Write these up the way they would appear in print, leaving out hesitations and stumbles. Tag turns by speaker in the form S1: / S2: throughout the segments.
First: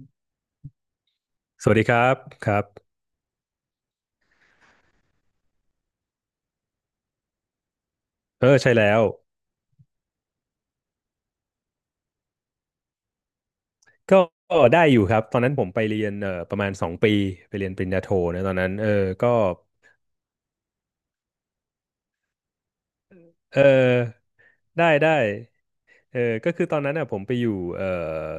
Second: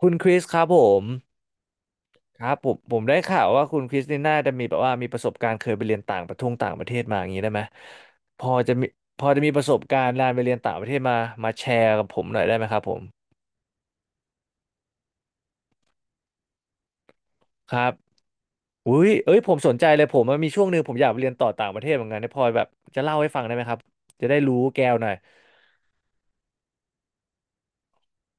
S1: คุณคริสครับผม
S2: สวัสดีครับ
S1: ค
S2: ค
S1: รับ
S2: รับ
S1: ผมได้ข่าวว่าคุณคริสนี่น่าจะมีแบบว่ามีประสบการณ์เคยไปเรียนต่างประทงต่างประเทศมาอย่างนี้ได้ไหมพ
S2: เอ
S1: อ
S2: อใช่
S1: จะมี
S2: แล้ว
S1: พอจะมีประสบการณ์การไปเรียนต่างประเทศมาแชร์กับผมหน่อยได้ไหมครับผม
S2: ก็ได้อยู่ครับตอนนั้นผมไปเรียนประมาณสองปีไปเรี
S1: ค
S2: ยนป
S1: รั
S2: ริญ
S1: บ
S2: ญาโทนะตอนนั้นเออ
S1: อุ้ย
S2: ก็
S1: เอ้ยผมสนใจเลยผมมันมีช่วงหนึ่งผมอยากไปเรียนต่อต่างประเทศเหมือนกันเนี่ยพอแบบจะเล่าให้ฟังได้
S2: เอ
S1: ไหมครับ
S2: อ
S1: จะได้รู้แก้
S2: ได้
S1: วหน่อย
S2: ได้ เออก็คือตอนนั้นอ่ะผมไปอยู่เอ่อ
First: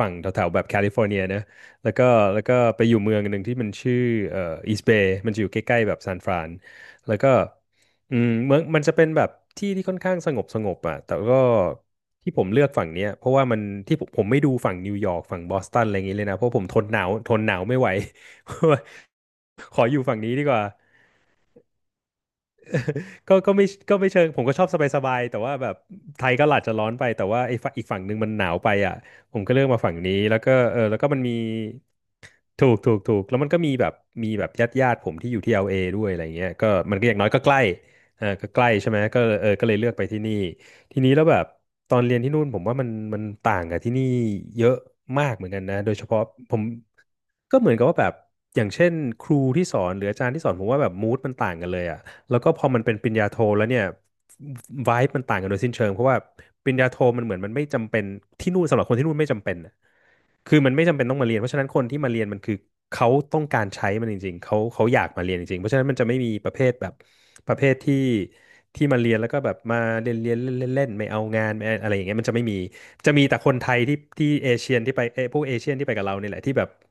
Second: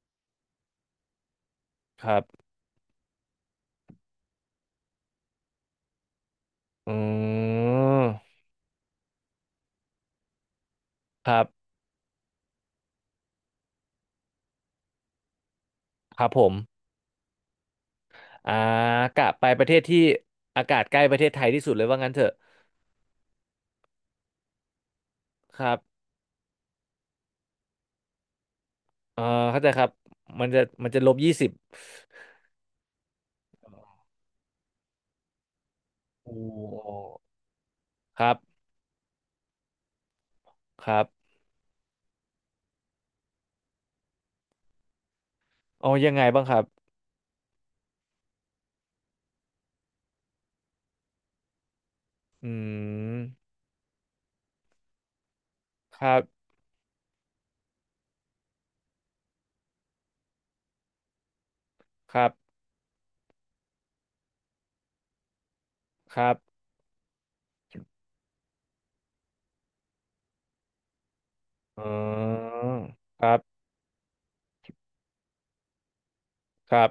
S2: ฝั่งแถวๆแบบแคลิฟอร์เนียนะแล้ว
S1: ค
S2: ก็
S1: รับ
S2: แล้วก็ไปอยู่เมืองหนึ่งที่มันชื่อเอ่ออีสเบย์มันจะอยู่ใกล้ๆแบบซานฟราน
S1: อ
S2: แล้วก็
S1: ืม
S2: อืมเมืองมันจะเป็นแบบที่ที่ค่อนข้างสงบอ่ะแต่
S1: ค
S2: ก็
S1: รับ
S2: ที่ผมเลือกฝั่งเนี้ยเพราะว่ามันที่ผมไม่ดูฝั่งนิวยอร์กฝั่งบอสตันอะไรอย่างงี้
S1: ค
S2: เล
S1: รั
S2: ย
S1: บ
S2: นะ
S1: ผ
S2: เพ
S1: ม
S2: ราะผมทนหนาวไม่ไหว
S1: อ่ากะไปประเท
S2: ข
S1: ศ
S2: ออ
S1: ที่
S2: ยู่ฝั่งนี้ดีก
S1: อา
S2: ว่า
S1: กาศใกล้ประเทศไทยที่สุดเลยว่างั้นเถอะ
S2: ก็ไม่ก็ไม่เชิงผมก็ชอบสบายๆแต่ว่า
S1: ค
S2: แบ
S1: รั
S2: บ
S1: บ
S2: ไทยก็หลาจจะร้อนไปแต่ว่าไอ้ฝั่งอีกฝั่งหนึ่งมันหนาวไปอ่ะ
S1: เออ
S2: ผมก็
S1: เข้า
S2: เลือ
S1: ใจ
S2: กมา
S1: ครับ
S2: ฝั่งนี้แล้ว
S1: มัน
S2: ก็
S1: จะ
S2: เออ
S1: มัน
S2: แล้ว
S1: จะ
S2: ก็
S1: ลบ
S2: มัน
S1: ยี่
S2: มี
S1: สิบ
S2: ถูกแล้วมันก็มีแบบมีแบบญาติผมที่อยู่ที่ l อลเอด้วยอะไร
S1: โอ
S2: เงี้ยก็มัน
S1: ้
S2: ก็อย่างน้อยก็ใกล้
S1: ค
S2: ออ
S1: รับ
S2: ก็ใกล้ใช่ไหมก็เออก็เลยเลือกไปที่นี่
S1: ค
S2: ที
S1: รั
S2: นี้แล้
S1: บ
S2: วแบบตอนเรียนที่นู่นผมว่ามันต่างกับที่นี่เยอะมากเหมือนกันนะโด
S1: เอา
S2: ยเฉ
S1: ยัง
S2: พาะ
S1: ไงบ้างค
S2: ผ
S1: รั
S2: ม
S1: บ
S2: ก็เหมือนกับว่าแบบอย่างเช่นครูที่สอนหรืออาจารย์ที่สอนผมว่าแบบมูดมันต่างกันเลยอ่ะ แล้ว
S1: อื
S2: ก็พอมันเป็นปริ
S1: ม
S2: ญญาโทแล้วเนี่ย vibe มันต่างกันโดยสิ้นเชิง
S1: ค
S2: เพราะ
S1: รั
S2: ว่า
S1: บ
S2: ปริญญาโทมันเหมือนมันไม่จำเป็นที่นู่นสำหรับคนที่นู่นไม่จำเป็นน่ะคือมันไม่จำเป็นต้องมาเรียนเพราะฉะนั้นคนที่มา
S1: ค
S2: เรีย
S1: รั
S2: นมันคื
S1: บ
S2: อเขาต้องการใช้มันจริงๆเขาอยากมาเรียนจริงๆเพราะฉะนั้นมันจะไม่
S1: ค
S2: มี
S1: รับ
S2: ประเภทแบบประเภทที่ที่มาเรียนแล้วก็แบบมาเรียนเรียนเล่นเล่นๆไม่เอางานไม่
S1: อ๋
S2: อะไรอย่างเงี้ยมันจะไม่
S1: อ
S2: มีจะมี
S1: ครั
S2: แต่คน
S1: บ
S2: ไทยที่ที่เอเชียนที่ไปเอยพวกเอเชียนที่ไปกับเราเนี่ยแหละที่แบบ
S1: ครับ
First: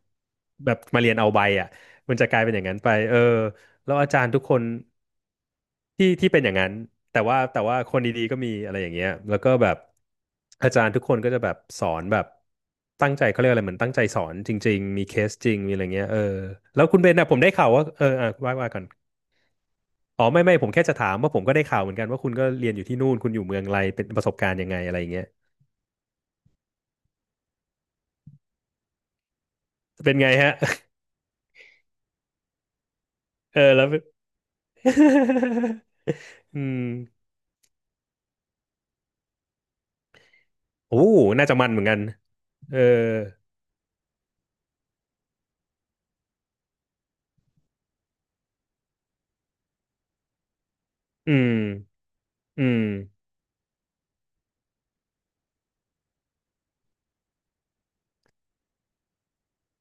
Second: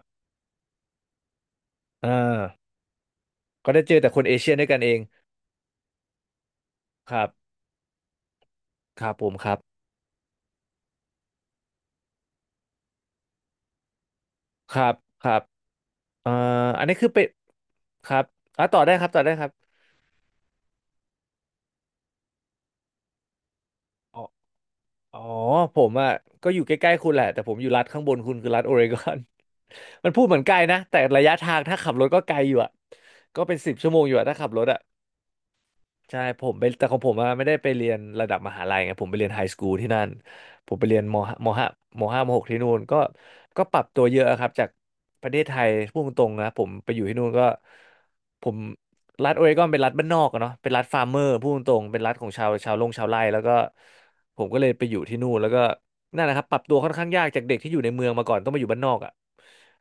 S2: แบบมาเรียนเอาใบอ่ะ
S1: เอ
S2: มันจะกลา
S1: อ
S2: ยเป็นอย่างนั้นไปเออ
S1: ก็ได้
S2: แล้
S1: เจอ
S2: ว
S1: แต่
S2: อา
S1: ค
S2: จา
S1: น
S2: รย์
S1: เอ
S2: ทุก
S1: เชีย
S2: ค
S1: น
S2: น
S1: ด้วยกันเอง
S2: ที่ที่เป็นอย่างนั้น
S1: ค
S2: แต่
S1: รั
S2: ว่า
S1: บ
S2: แต่ว่าคนดีๆก็มีอะไรอย่าง
S1: ค
S2: เงี้
S1: รั
S2: ย
S1: บผม
S2: แล้ว
S1: ค
S2: ก็
S1: รับ
S2: แบบอาจารย์ทุกคนก็จะแบบสอนแบบตั้งใจเขาเรียกอะไรเหมือนตั้งใจสอนจ
S1: ค
S2: ริง
S1: รับ
S2: ๆมีเค
S1: ค
S2: ส
S1: รับ
S2: จริงมีอะไรเงี้ยเออ
S1: เอ่อ
S2: แล้
S1: อั
S2: ว
S1: นนี้
S2: คุณ
S1: คื
S2: เบ
S1: อ
S2: น
S1: เป็
S2: นะ
S1: น
S2: ผมได้ข่าวว่าเออ
S1: ครับ
S2: อ่ะว่า
S1: อ่ะ
S2: ว่า
S1: ต่
S2: กั
S1: อ
S2: น
S1: ได้ครับต่อได้ครับ
S2: อ๋อไม่ผมแค่จะถามว่าผมก็ได้ข่าวเหมือนกันว่าคุณก็เรียนอยู่ที่นู่นคุณอยู่เมืองไรเป็นประสบการณ์ยังไงอะไร
S1: อ๋อ
S2: เงี้ย
S1: ผมอ่ะก็อยู่ใกล้ๆคุณแหละแต่ผมอยู่รัฐข้างบนคุณคือรัฐโอเรกอน มัน
S2: เป็น
S1: พูด
S2: ไง
S1: เหมือนไก
S2: ฮะ
S1: ลนะแต่ระยะทางถ้าขับรถก็ไกลอยู่อ่ะก็ เป็น
S2: เอ
S1: สิ
S2: อ
S1: บ
S2: แล้ว
S1: ชั่วโมงอยู่อ่ะถ้าขับรถอ่ะ ใช่ผม
S2: อื
S1: ไป
S2: ม
S1: แต่ของผมอะไม่ได้ไปเรียนระดับมหาลัยไงผมไปเรียนไฮสคูลที่นั่นผมไป
S2: โอ้
S1: เรียน
S2: น่าจะมันเหมือนกัน
S1: มห้ามหกที่นู่
S2: เอ
S1: น
S2: อ
S1: ก็ก็ปรับตัวเยอะครับจากประเทศไทยพูดตรงๆนะผมไปอยู่ที่นู่นก็ผมรัฐโอเรกอนเป็นรัฐบ้านนอกอะเนาะเป็นรัฐฟาร์มเมอร์
S2: อื
S1: พูด
S2: ม
S1: ตรงๆเป็นรัฐของ
S2: อืม
S1: ชาวไร่แล้วก็ผมก็เลยไปอยู่ที่นู่นแล้วก็ นั่นแหละครับปรับตัวค่อนข้างยากจากเด็กที่อยู่ในเมืองมาก่อนต้องมาอยู่บ้านนอกอ่ะ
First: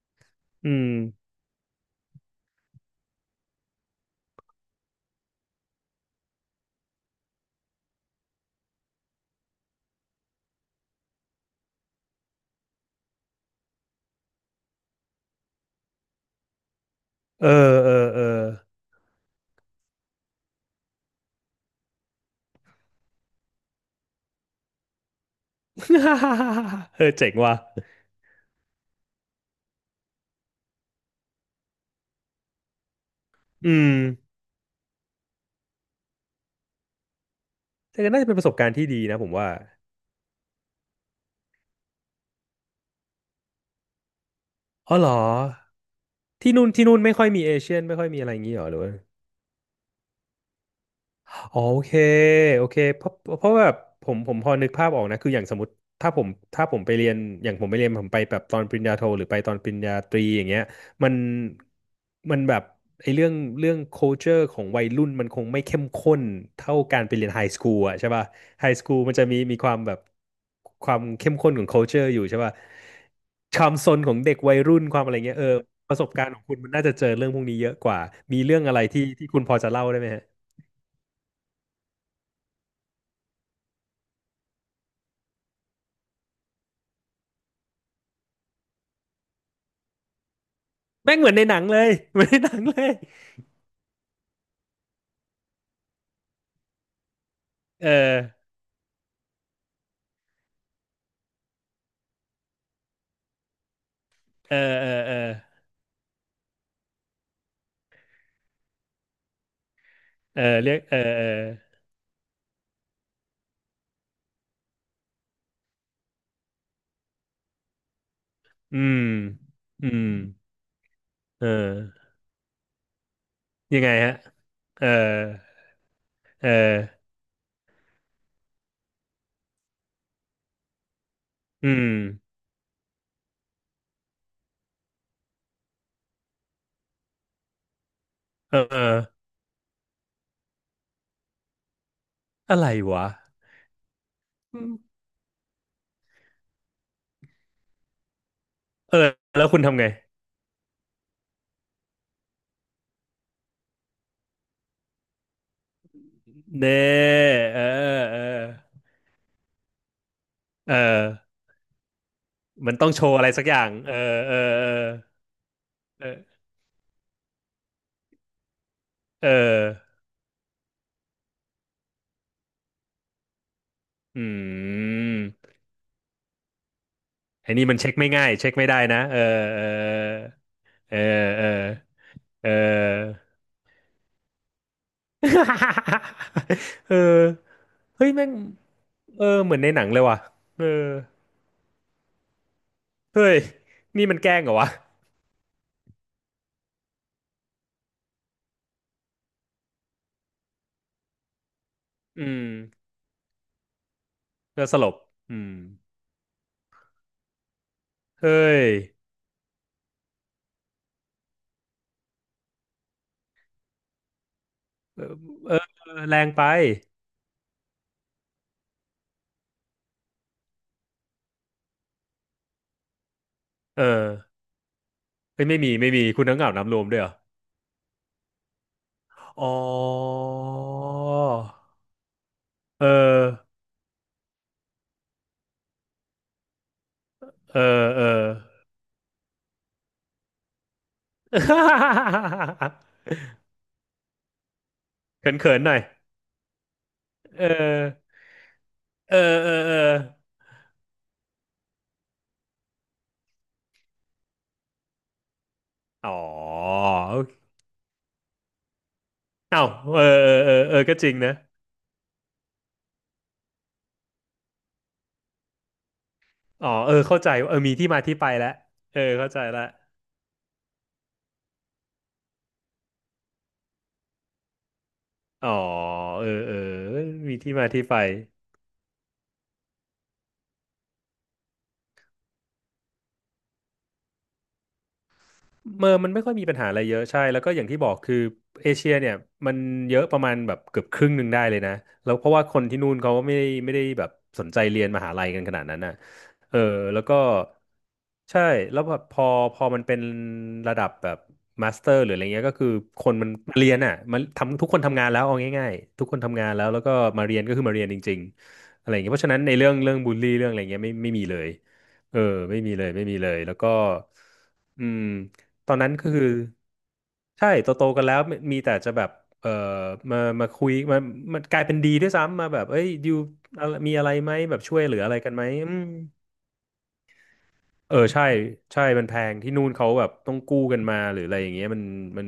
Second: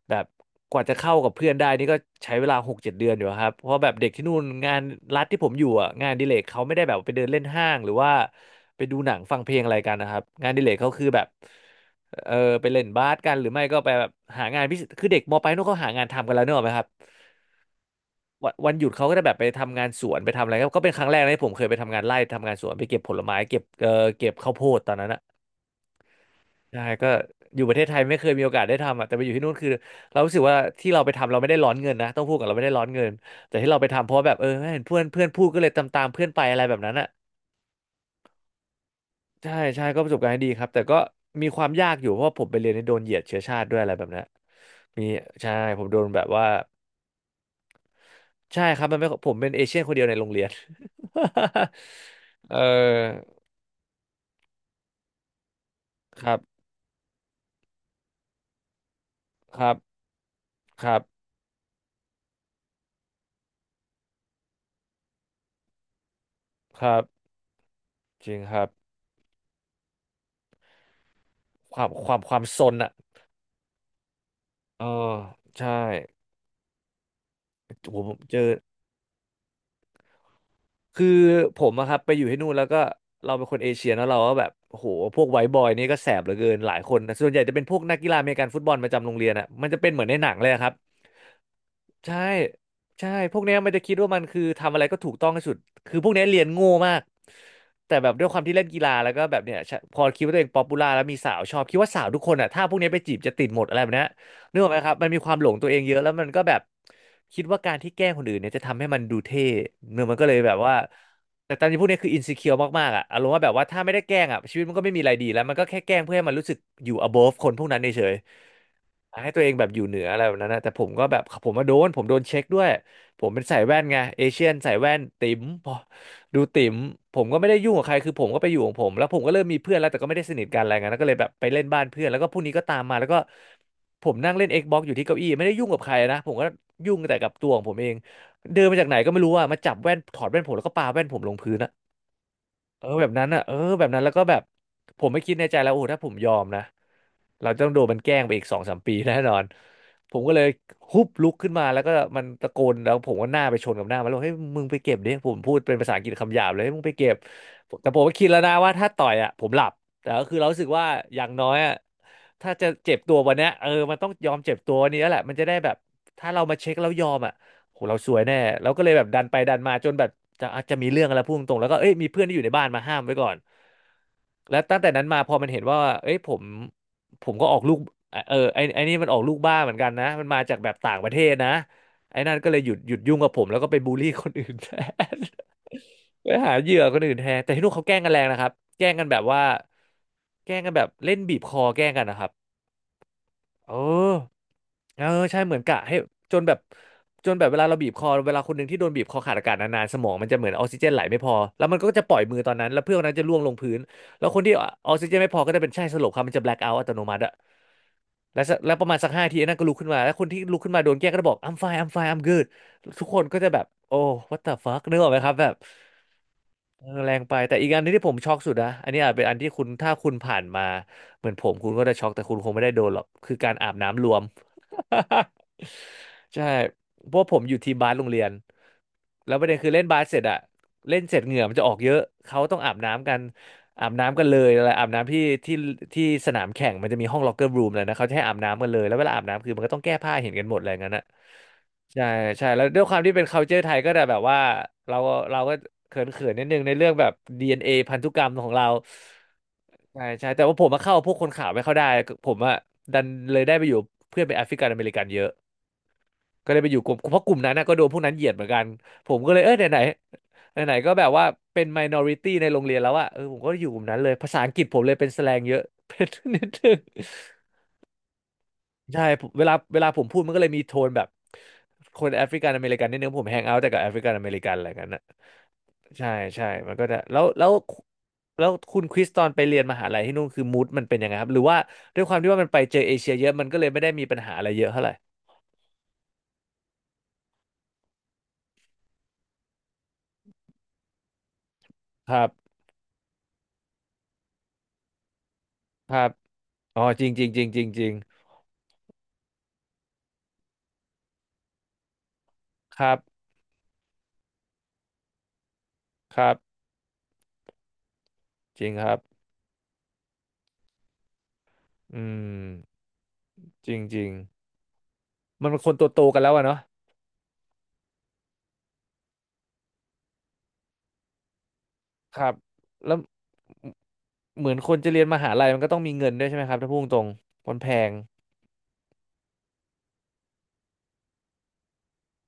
S1: แบบ
S2: อื
S1: กว่า
S2: ม
S1: จะเข้ากับเพื่อนได้นี่ก็ใช้เวลา6-7 เดือนอยู่ครับเพราะแบบเด็กที่นู่นงานรัฐที่ผมอยู่อ่ะงานอดิเลกเขาไม่ได้แบบไปเดินเล่นห้างหรือว่าไปดูหนังฟังเพลงอะไรกันนะครับงานอดิเลกเขาคือแบบเออไปเล่นบาสกันหรือไม่ก็ไปแบบหางานพิเศษคือเด็กมปลายนู่นเขาหางานทำกันแล้วเนกอะไหมครับ
S2: เออเออ
S1: วันหยุดเขาก็จะแบบไปทำงานสวนไปทำอะไรก็ก็เป็นครั้งแรกนะที่ผมเคยไปทำงานไร่ทำงานสวนไปเก็บผลไม้เก็บเก็บข้าวโพดตอนนั้นอะ ใช่
S2: เอ
S1: ก็
S2: อเจ๋งว่ะ
S1: อยู่ประเทศไทยไม่เคยมีโอกาสได้ทำอ่ะแต่ไปอยู่ที่นู่นคือเรารู้สึกว่าที่เราไปทำเราไม่ได้ร้อนเงินนะต้องพูดกับเราไม่ได้ร้อนเงินแต่ที่
S2: อื
S1: เราไป
S2: ม
S1: ทำเพราะว่าแบบเออเห็นเพื่อนเพื่อนพูดก็เลยตามเพื่อนไปอะไรแบบนั้นอ่ะ
S2: แต่ก็น่าจะเป็นประสบการณ์ที่ดีนะผมว่า
S1: ใช่ใช่ก็ประสบการณ์ที่ดีครับแต่ก็มีความยากอยู่เพราะว่าผมไปเรียนในโดนเหยียดเชื้อชาติด้วยอะไรแบบนั้น
S2: อ๋อ
S1: มี
S2: เหรอ
S1: ใช่ผมโดนแบบว่า
S2: ที่นู่นไม่ค่อยมีเอเชียนไม่ค่อยมีอะไรอย่างงี้เห
S1: ใช่
S2: รอหรื
S1: ค
S2: อ
S1: รับ
S2: ว่า
S1: มันไม่ผมเป็นเอเชียนคนเดียวในโรงเรียน
S2: อ๋อโอเค
S1: เ
S2: โอเคเพราะ
S1: ออ
S2: เพราะแบบผมพอนึกภาพออกนะคืออย่างสมมติถ้าผ
S1: ค
S2: ม
S1: รับ
S2: ถ้าผมไปเรียนอย่างผมไปเรียนผมไปแบบตอนปริญญาโทหรือไปตอน
S1: ค
S2: ป
S1: รั
S2: ริ
S1: บ
S2: ญญาตรีอย่างเงี้ย
S1: ครับ
S2: มันมันแบบไอ้เรื่องเรื่อง culture ของวัยรุ่นมันคงไม่เข้มข้นเท่า
S1: ครั
S2: กา
S1: บ
S2: รไปเรียนไฮสคูลอะใช่ป่ะ
S1: จริงครั
S2: ไฮ
S1: บ
S2: สคูลมันจะมีมีความแบบความเข้มข้นของ
S1: ความ
S2: culture
S1: ควา
S2: อ
S1: ม
S2: ยู่
S1: ค
S2: ใช่
S1: วาม
S2: ป่ะ
S1: ซนอ่ะ
S2: ความซนของเด็กวัยรุ่
S1: เอ
S2: น
S1: อ
S2: ความอะไรเงี้ยเออ
S1: ใช่
S2: ประสบการณ์ของคุณมันน่าจะเจอเรื่องพวกนี้เยอะก
S1: โห
S2: ว่า
S1: ผมเจ
S2: มี
S1: อ
S2: เรื่องอะไรที่ที่คุณพอจะเล่าได้ไหม
S1: คือผมอะครับไปอยู่ที่นู่นแล้วก็เราเป็นคนเอเชียเนอะเราก็แบบโอ้โหพวกไวท์บอยนี่ก็แสบเหลือเกินหลายคนนะส่วนใหญ่จะเป็นพวกนักกีฬาอเมริกันฟุตบอลประจำโรงเรียนอะมันจะเป็นเหมือนในหนังเลยอะครับ
S2: แม่งเหมือนในหนังเลย
S1: ใช่
S2: เหมือนในหนังเลย
S1: ใช่พวกเนี้ยมันจะคิดว่ามันคือทำอะไรก็ถูกต้องที่สุดคือพวกเนี้ยเรียนโง่มาก
S2: เอ
S1: แต่แบบ
S2: อ
S1: ด้วยความที่เล่นกีฬาแล้วก็แบบเนี้ยชะพอคิดว่าตัวเองป๊อปปูล่าแล้วมีสาวชอบคิดว่าสาวทุกคนอ่ะถ้าพวกเนี้ยไปจีบจะติดหมดอะไรแบบเนี้ย
S2: เอ
S1: นึ
S2: อ
S1: กออกไหม
S2: เอ
S1: ครับ
S2: อ
S1: มัน
S2: เออ
S1: มีความหลงตัวเองเยอะแล้วมันก็แบบคิดว่าการที่แกล้งคนอื่นเนี่ยจะทำให้มันดูเท่เนื้อมันก็เลย
S2: เออ
S1: แบบ
S2: เรี
S1: ว่า
S2: ยกเออเออ
S1: แต่ตามที่พูดเนี่ยคืออิน e ิเคียวมากๆอะอารมณ์ว่าแบบว่าถ้าไม่ได้แกล้งอะชีวิตมันก็ไม่มีอะไรดีแล้วมันก็แค่แกล้งเพื่อให้มันรู้สึกอยู่ above คนพวกนั้นเฉย
S2: อืม
S1: ๆให้ตัวเองแบบอยู่
S2: อื
S1: เหนือ
S2: ม
S1: อะไรแบบนั้นนะแต่ผมก็แบบ
S2: เอ
S1: ผมมาโด
S2: อ
S1: นผมโดนเช็คด้วยผมเป็นสายแว่
S2: ยัง
S1: น
S2: ไง
S1: ไง
S2: ฮะ
S1: เอเชียนสาย
S2: เออ
S1: แว่นติ๋มพอดู
S2: เอ
S1: ติ๋ม
S2: อ
S1: ผมก็ไม่ได้ยุ่งกับใครคือผมก็ไปอยู่ของผมแล้วผมก็เริ่มมีเพื่อนแล้วแต่ก็ไม่ได้สนิทกันอะไรเงี้ยแล้วก็เลยแบบไปเล่น
S2: อื
S1: บ้า
S2: ม
S1: นเพื่อนแล้วก็พวกนี้ก็ตามมาแล้วก็ผมนั่งเล่น Xbox อยู่ที่เก้าอี้ไม่ได้ยุ่งกับใครนะผมก็ยุ่งแต่กับตัวของผมเอง
S2: เออ
S1: เดิน
S2: เอ
S1: มา
S2: อ
S1: จากไหนก็ไม่รู้อะมาจับแว่นถอดแว่นผมแล้วก็ปาแว่นผมลงพื้นอะ
S2: อะไร
S1: เออแบ
S2: วะ
S1: บนั้นอะเออแบบนั้นแล้วก็แบบ
S2: อืม
S1: ผมไม่คิดในใจแล้วโอ้โหถ้าผมยอมนะ เราจะต้องโดนมันแกล้งไปอีกสองสามปี
S2: เออ
S1: แน่นอน
S2: แล้วคุณทำไง
S1: ผมก็เลยฮุบลุกขึ้นมาแล้วก็มันตะโกนแล้วผมก็หน้าไปชนกับหน้ามันแล้วเฮ้ยมึงไปเก็บดิผมพูดเป็นภาษาอังกฤษคำหยาบเลย
S2: เน่
S1: เฮ้ยมึงไปเก็บ
S2: เอ
S1: แต่ผม
S2: อ
S1: ก็
S2: เออ
S1: คิดแล้วนะว่าถ้าต่อยอ่ะผมหลับแต่ก็คือเรารู้สึก
S2: เอ
S1: ว่า
S2: อ
S1: อย่างน้อยอ่ะถ้าจะ
S2: มันต้อง
S1: เจ็บ
S2: โช
S1: ตั
S2: ว์
S1: ว
S2: อะไร
S1: วัน
S2: สัก
S1: เนี้ย
S2: อย่า
S1: เออ
S2: ง
S1: มันต้องยอ
S2: เออ
S1: มเจ็บ
S2: เออ
S1: ตัววันนี้แล้วแหละมันจะได้แบบ
S2: เออ
S1: ถ้าเรามาเช็คแล้วยอมอ่ะโหเราสวยแน่เราก็เลยแบบดัน
S2: เอ
S1: ไปดัน
S2: อ
S1: มาจนแบบจะอาจจะมีเรื่องอะไรพุ่งตรงๆแล้วก็เอ้ยมีเพื่อนที่อยู่ในบ้านมาห้ามไว้ก่อน
S2: อื
S1: แล้วตั้งแต่นั้นมา
S2: ม
S1: พอมันเห็นว่าเอ้ยผมก็
S2: ไอ้
S1: ออก
S2: นี่
S1: ลู
S2: มั
S1: ก
S2: นเช็คไม่ง่าย
S1: เออ
S2: เช็ค
S1: ไอ้
S2: ไม่ได้
S1: ไอ้นี่
S2: นะ
S1: มันอ
S2: เอ
S1: อ
S2: อ
S1: กลูกบ้าเหมือนกันนะมันมาจากแบบ
S2: เอ
S1: ต่า
S2: อ
S1: งประเทศ
S2: เออ
S1: นะไอ้นั่น
S2: เออเอ
S1: ก็เลยหยุดยุ่ง
S2: อ
S1: กับผมแล้วก็ไปบูลลี่คนอื่น แทน ไปหาเหยื่อ
S2: เอ
S1: คนอื่น
S2: อ
S1: แทน แต่ที่นู่นเขาแกล้ง
S2: เฮ้
S1: กั
S2: ย
S1: นแรง
S2: แม่ง
S1: นะครับแกล้งกันแบบ
S2: เออ
S1: ว่า
S2: เหมือนในหนังเลยว่ะ
S1: แกล้ง
S2: เอ
S1: กันแบ
S2: อ
S1: บเล่นบีบคอแกล้งกันนะครับ
S2: เฮ้ย
S1: เอ
S2: นี่มั
S1: อ
S2: นแกล้งเหรอวะ
S1: เออใช่เหมือนกะให้จนแบบจนแบบเวลาเราบีบคอเวลาคนหนึ่งที่โดนบีบคอขาดอากาศนานๆสมองมันจะเหมือนออกซิเจนไหลไม่พอแล้วมันก็จะปล่อ
S2: อื
S1: ยมือ
S2: ม
S1: ตอนนั้นแล้วเพื่อนคนนั้นจะร่วงลงพื้นแล้วคนที่
S2: เอ
S1: อ
S2: อสล
S1: อ
S2: บ
S1: กซิเจนไม่
S2: อื
S1: พอ
S2: ม
S1: ก็จะเป็นใช่สลบครับมันจะแบล็คเอาท์อัตโนมัติอะแล้ว
S2: เฮ้
S1: สัก
S2: ย
S1: แล้วประมาณสักห้าทีไอ้นั่นก็ลุกขึ้นมาแล้วคนที่ลุกขึ้นมาโดนแกล้งก็จะบอก I'm fine I'm fine I'm good ทุกคนก็จะแบบโอ้ what the fuck นึกออกไหมครับแบ
S2: เอ
S1: บ
S2: อแรงไป
S1: เออแรงไปแต่อีกอันที่ผมช็อกสุดนะอันนี้อาจเป็นอันที่คุณถ้าคุณผ่านมาเหมือนผมคุณก็จะช็อกแต่คุณคงไม่ได้โดนหรอกคือการอาบ
S2: เอ
S1: น้ำร
S2: อ
S1: วม
S2: เฮ้ ยไม่มีไม่มีคุณน้ำ
S1: ใช่
S2: เหงาน้ำรวมด้วยเหรอ
S1: เพราะผมอยู่ทีมบาสโรงเรียนแล้วป
S2: อ๋
S1: ระ
S2: อ
S1: เด็นคือเล่นบาสเสร็จอะเล่นเสร็จเหงื่อมันจะออกเยอะเขาต้องอาบ
S2: เอ
S1: น้ำกัน
S2: อ
S1: อาบน้ำกันเลยอะไรอาบน้ำที่ที่สนามแข่งมันจะมีห้องล็อกเกอร์
S2: เอ
S1: รูมเลย
S2: อ
S1: นะ
S2: เอ
S1: เขาจะให้
S2: อ
S1: อาบน้ำกันเลยแล้วเวลาอาบน้ำคือมันก็ต้องแก้ผ้าเห็นกันหมดอะไรอย่างนั้นอะใช่ใช่แล้วด้วยความที่เป็น culture ไทยก็จะแบบว่าเรา เรา
S2: เขิ
S1: ก็
S2: นๆหน่อย
S1: เขินนิดนึงในเรื่องแบบ
S2: เออ
S1: DNA พันธุกรรมของเรา
S2: เออเออเออ
S1: ใช่ใช่แต่ว่าผมมาเข้าพวกคนขาวไม่เข้าได้ผมอะดันเลยได้ไปอยู่เพื่อนเป็นแอฟริกันอเมริกันเยอะ
S2: อ๋อ
S1: ก็เลยไปอยู่กลุ่มเพราะกลุ่มนั้นนะก็โดนพวกนั้นเหยียดเหมือนกันผมก็เลยเออ
S2: อ้า
S1: ไหน
S2: ว
S1: ไหน
S2: เออเออเออ
S1: ไหนไหน
S2: เออ
S1: ๆก็
S2: ก็
S1: แบ
S2: จ
S1: บ
S2: ริง
S1: ว่า
S2: นะ
S1: เป็น minority ในโรงเรียนแล้วอะเออผมก็อยู่กลุ่มนั้นเลยภาษาอังกฤษผมเลยเป็นแสแลงเยอะ เป็นนิด
S2: อ๋
S1: นึ
S2: อ
S1: ง
S2: เออเข้าใจเออมีที่มาที่ไปแล้วเอ
S1: ใช่
S2: อ
S1: ผ
S2: เข้า
S1: ม
S2: ใจ
S1: เวลา
S2: ละ
S1: เวลาผมพูดมันก็เลยมีโทนแบบคนแอฟริกันอเมริกันนิดนึงผมแฮงเอาท์แต่กับแอฟริกันอเมริกันอะไรกันนะ
S2: อ๋อ
S1: ใช่
S2: เออ
S1: ใช่
S2: เออ
S1: มันก็จะแล้ว
S2: มี
S1: แล้
S2: ที่
S1: ว
S2: มาที่ไป
S1: แล้วคุณคริสตอนไปเรียนมหาลัยที่นู่นคือมูดมันเป็นยังไงครับหรือว่าด้วยความที่ว่ามันไปเจอเอเชียเยอะมันก็เลยไม่ได้มีปัญหาอะไรเยอะเท่าไหร่
S2: เมอร์มันไม่ค่อยมีปัญหาอะไรเยอะใช่แล้วก็อย่างที่บอกคือเอเชียเนี่ยมันเยอะประมาณแบบเกือบครึ่งหนึ่งได้เลยนะ
S1: ค
S2: แล้ว
S1: รั
S2: เพราะว่า
S1: บ
S2: คนที่นู่นเขาก็ไม่ได้แบบสนใจเรียนมหาลัยกันขนาดนั้น
S1: ค
S2: น่ะ
S1: รับ
S2: เออ
S1: อ๋อ
S2: แล้
S1: จ
S2: ว
S1: ริง
S2: ก็
S1: จริงจริงจริงจริง
S2: ใช่แล้วแบบพอมันเป็นระดับแบบมาสเตอร์หรืออะไรเงี้ยก็คือ
S1: ครับ
S2: คนมันมาเรียนอ่ะมันทำทุกคนทำงานแล้วเอาง่ายๆทุกค
S1: ค
S2: น
S1: รับ
S2: ทำงานแล้วแล้วก็มาเรียนก็คือมาเรียนจริง
S1: จริง
S2: ๆ
S1: ค
S2: อะไร
S1: รั
S2: อ
S1: บ
S2: ย่างเงี้ยเพราะฉะนั้นในเรื่องบูลลี่เรื่องอะไรเงี้ยไม่มีเลย
S1: อื
S2: เออ
S1: ม
S2: ไม่มีเลยไม่มีเลยแล้ว
S1: จ
S2: ก็
S1: ริงจริง
S2: อืม
S1: มันเป็นค
S2: ตอ
S1: น
S2: น
S1: ตั
S2: นั้
S1: ว
S2: น
S1: โต
S2: คือ
S1: กันแล้วอะเนาะ
S2: ใช่โตโตกันแล้วมีแต่จะแบบเออมามาคุยมามันกลายเป็นดีด้วย
S1: ครับ
S2: ซ้ำมาแบบเอ้ย
S1: แล้ว
S2: ยูอะไรมีอะไรไหม
S1: เหมือ
S2: แบ
S1: น
S2: บ
S1: ค
S2: ช่
S1: น
S2: วย
S1: จะ
S2: เหลื
S1: เรี
S2: อ
S1: ยน
S2: อะไร
S1: มหา
S2: กันไหม
S1: ลัยมันก็
S2: อื
S1: ต้อง
S2: ม
S1: มีเงินด้วยใช่ไหมครับถ้าพูดตรงๆมันแพง
S2: เออใช่ใช่มันแพงที่นู่นเขาแบบต้องกู้กันมาหรืออะไรอย่างเงี้ยมัน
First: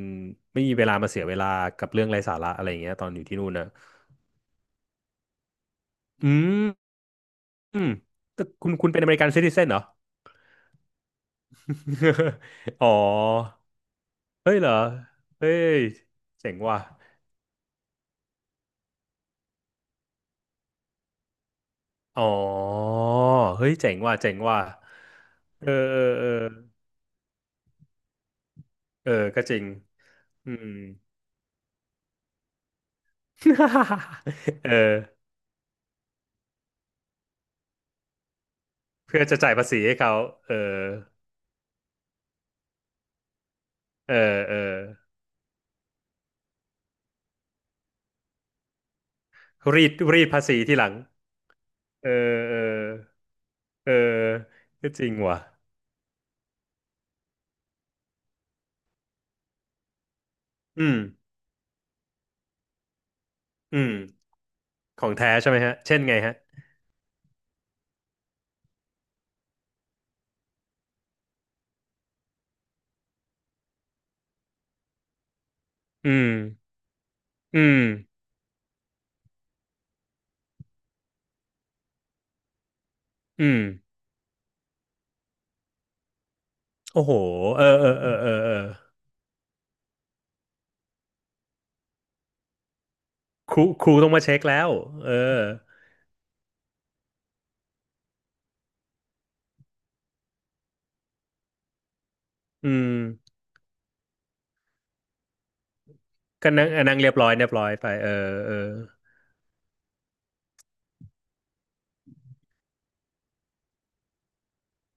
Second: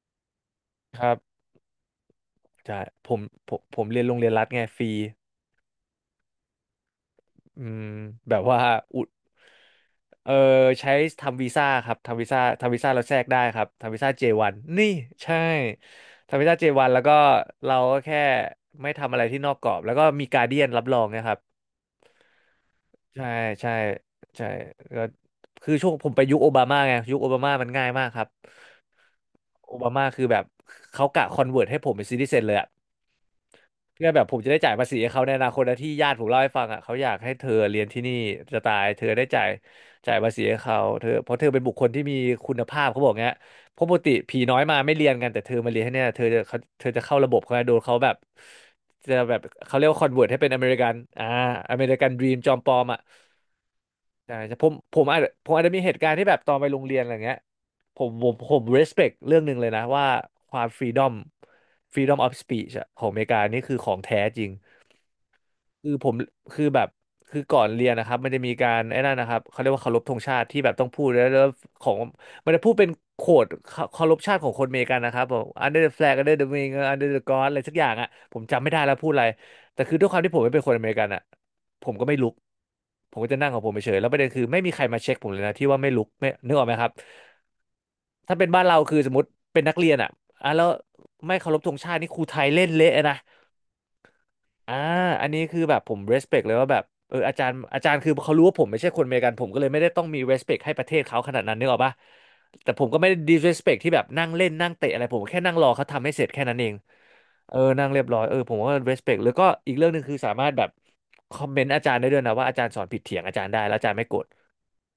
S2: ไม่มีเวลา
S1: ค
S2: มา
S1: รับ
S2: เสียเวลากับเรื่องไร้สาระอะไรอ
S1: ใช่
S2: ย่างเงี้ยตอ
S1: ผ
S2: นอ
S1: ม
S2: ยู่ที่นู่
S1: ผ
S2: น
S1: ม
S2: นะ
S1: ผมเรียนโรงเรียนรัฐไงฟรี
S2: อืม
S1: อื
S2: อื
S1: ม
S2: ม
S1: แบ
S2: แต่
S1: บว่า
S2: คุณเป็
S1: อุ
S2: นอ
S1: ด
S2: เมริกันซิติเซนเหรอ
S1: เออใช้ทำวีซ่าครับทำวีซ่าทำวี
S2: อ๋
S1: ซ่าเราแทรกได้
S2: อ
S1: ครับทำวีซ่า
S2: เฮ้
S1: J1
S2: ยเหรอ
S1: นนี่ใช่
S2: เฮ้ย
S1: ทำวี
S2: เจ๋ง
S1: ซ่า
S2: ว่ะ
S1: J1 แล้วก็เราก็แค่ไม่ทำอะไรที่นอกกรอบแล้วก็มีการเดียนรับรองนะครับ
S2: อ๋อ
S1: ใช่
S2: เฮ้
S1: ใช่
S2: ยเจ๋งว่ะเจ๋ง
S1: ใช่
S2: ว่ะ
S1: ก็
S2: เอ
S1: คื
S2: อ
S1: อช่วง
S2: เอ
S1: ผม
S2: อ
S1: ไป
S2: เออ
S1: ยุคโอบามาไงยุคโอบามามันง่ายมากครับ
S2: เออก็จริง
S1: โอบามาคือแบบ
S2: อืม
S1: เขากะคอนเวิร์ตให้ผมเป็นซิติเซนเลยอะ เพื่อ แบบผมจะได้
S2: เอ
S1: จ่าย
S2: อ
S1: ภาษีให้เขาในอนาคตนะที่ญาติผมเล่าให้ฟังอ่ะเขาอยากให้เธอเรียนที่นี่จะตายเธอ
S2: เพื่
S1: ได้
S2: อจะ
S1: จ่าย
S2: จ่ายภาษีให้เขา
S1: ภาษี
S2: เออ
S1: ให้เขาเธอเพราะเธอเป็นบุคคลที่มีคุณภาพเขาบอกเงี้ยเพราะปกติ
S2: เอ
S1: ผี
S2: อเอ
S1: น้
S2: อ
S1: อยมาไม่เรียนกันแต่เธอมาเรียนให้เนี่ยเธอจะเขาเธอจะเข้าระบบเขาโดนเขาแบบจะแบบเขาเรี
S2: รี
S1: ยก
S2: ด
S1: ว่าคอนเวิ
S2: รี
S1: ร์ต
S2: ด
S1: ให้
S2: ภา
S1: เป็น
S2: ษี
S1: อเม
S2: ที
S1: ริ
S2: ห
S1: กั
S2: ลัง
S1: นอเมริกั
S2: เอ
S1: น
S2: อ
S1: ดรีมจอ
S2: เอ
S1: มปลอมอ่ะ
S2: อเออ
S1: ใช่ใช่ผม
S2: ก็
S1: ผ
S2: จ
S1: ม
S2: ริง
S1: อาจจะ
S2: ว่ะ
S1: มีเหตุการณ์ที่แบบตอนไปโรงเรียนอะไรเงี้ย ผม respect เรื่องหนึ่งเลยนะว่าความ
S2: อืม
S1: freedom freedom of speech อะของอเมริกานี่คือ
S2: อื
S1: ข
S2: ม
S1: องแท้จริง
S2: ของแท้ใช่ไหมฮะ
S1: คือ
S2: เช่น
S1: ผม
S2: ไงฮะ
S1: คือแบบคือก่อนเรียนนะครับมันจะมีการไอ้นั่นนะครับเขาเรียกว่าเคารพธงชาติที่แบบต้องพูดแล้วของมันจะพูดเป็นโคดเคารพชาติของคนอเมริกันนะครับบอก under the
S2: อื
S1: flag
S2: ม
S1: under the wing under the god อะไร
S2: อื
S1: สัก
S2: ม
S1: อย่างอะผมจำไม่ได้แล้วพูดอะไรแต่คือด้วยความที่ผมไม่เป็นคนอเมริกันอะผมก็ไม่ลุก ผมก็จะ
S2: อื
S1: นั่งขอ
S2: ม
S1: งผมเฉยๆแล้วประเด็นคือไม่มีใครมาเช็คผมเลยนะที่ว่าไม่ลุกไม่นึกออกไหมครับ
S2: โอ้โหเออเออเออเออ
S1: ถ้าเป็น
S2: เออ
S1: บ้านเราคือสมมติเป็นนักเรียนอ่ะอ่ะแล้วไม่เคารพธงชาตินี่ครูไทยเล่นเละนะ
S2: ครูต้องมาเช็คแล้ว
S1: อ่า
S2: เอ
S1: อันนี้
S2: อ
S1: คือแบบผม respect เลยว่าแบบเอออาจารย์คือเขารู้ว่าผมไม่ใช่คนอเมริกันผมก็เลยไม่ได้ต้องมี respect ให้ประเทศเขาขนาดนั้นนึกออกปะ
S2: อื
S1: แต่ผม
S2: ม
S1: ก็ไม่ได้ disrespect ที่แบบนั่งเล่นนั่งเตะอะไรผมแค่นั่งรอเขาทำให้เสร็จแค่
S2: ก็
S1: นั้นเอ
S2: นั่ง
S1: ง
S2: อ่ะนั่งเรียบร้อยเรีย
S1: เอ
S2: บ
S1: อ
S2: ร้อย
S1: นั่
S2: ไป
S1: งเรียบ
S2: เอ
S1: ร้อย
S2: อ
S1: เออผ
S2: เออ
S1: มก็ respect แล้วก็อีกเรื่องหนึ่งคือสามารถแบบคอมเมนต์อาจารย์ได้ด้วยนะว่าอาจารย์สอนผิดเถียงอาจารย์ได้แล้วอาจารย์ไม่โกรธ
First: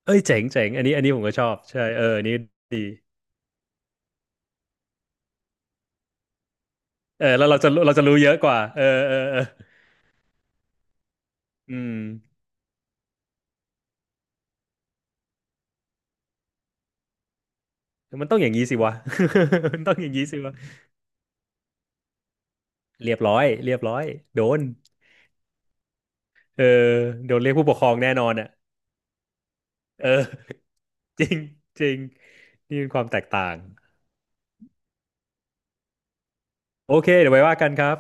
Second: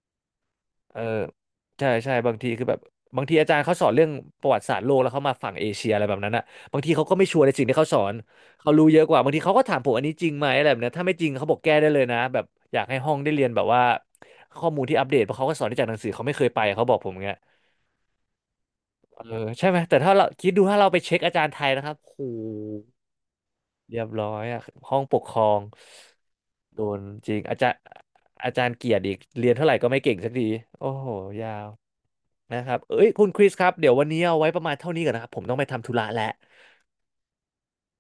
S2: เอ้ยเจ๋งเจ๋งอันนี้
S1: เอ
S2: อั
S1: อ
S2: นนี้ผมก็ชอบใช่
S1: ใช่
S2: เอ
S1: ใช่
S2: ออัน
S1: บา
S2: นี้
S1: งทีคือแบบ
S2: ดี
S1: บางทีอาจารย์เขาสอนเรื่องประวัติศาสตร์โลกแล้วเขามาฝั่งเอเชียอะไรแบบนั้นอะบางทีเขาก็
S2: เอ
S1: ไม่
S2: อ
S1: ชัว
S2: แล้
S1: ร์
S2: ว
S1: ใน
S2: เรา
S1: สิ่ง
S2: จะ
S1: ที่เขา
S2: เรา
S1: สอ
S2: จะ
S1: น
S2: รู้เยอะกว่า
S1: เขา
S2: เออ
S1: รู้เยอะก
S2: เออ
S1: ว่าบาง
S2: เอ
S1: ที
S2: อ
S1: เขาก็ถามผมอันนี้จริงไหมอะไรแบบเนี้ยถ้าไม่จริงเขาบอกแก้
S2: อื
S1: ได้
S2: ม
S1: เลยนะแบบอยากให้ห้องได้เรียนแบบว่าข้อมูลที่อัปเดตเพราะเขาก็สอนที่จากหนังสือเขาไม่เคยไปเขาบอกผมอย่างเงี้ย
S2: มันต้องอย่างนี้สิวะ
S1: เออใช่ ไหม
S2: มันต้อ
S1: แต่
S2: งอ
S1: ถ้า
S2: ย่าง
S1: เรา
S2: นี้สิ
S1: คิด
S2: วะ
S1: ดูถ้าเราไปเช็คอาจารย์ไทยนะครับโห
S2: เรียบร้อยเรียบร้
S1: เรี
S2: อ
S1: ย
S2: ย
S1: บร้อย
S2: โด
S1: อะ
S2: น
S1: ห้องปกครอง
S2: เออ
S1: โดนจ
S2: โด
S1: ริ
S2: น
S1: ง
S2: เรียก
S1: อา
S2: ผู้
S1: จา
S2: ป
S1: ร
S2: ก
S1: ย์
S2: ครองแน่นอนอ่ะ
S1: อาจารย์เกียรติอีกเรียนเท่าไหร่ก็ไม่
S2: เอ
S1: เก่ง
S2: อ
S1: สักทีโอ้โห
S2: จริง
S1: ยาว
S2: จริง
S1: นะครั
S2: นี่
S1: บ
S2: เป็น
S1: เอ้
S2: ควา
S1: ย
S2: มแต
S1: คุ
S2: ก
S1: ณคริ
S2: ต่า
S1: ส
S2: ง
S1: ครับ เดี๋ยววันนี้เอาไว้ประมาณเท่านี้ก่อนนะครับ ผมต้องไปทำธุระแล้ว
S2: โอเคเดี๋ยวไว้ว่ากันครับ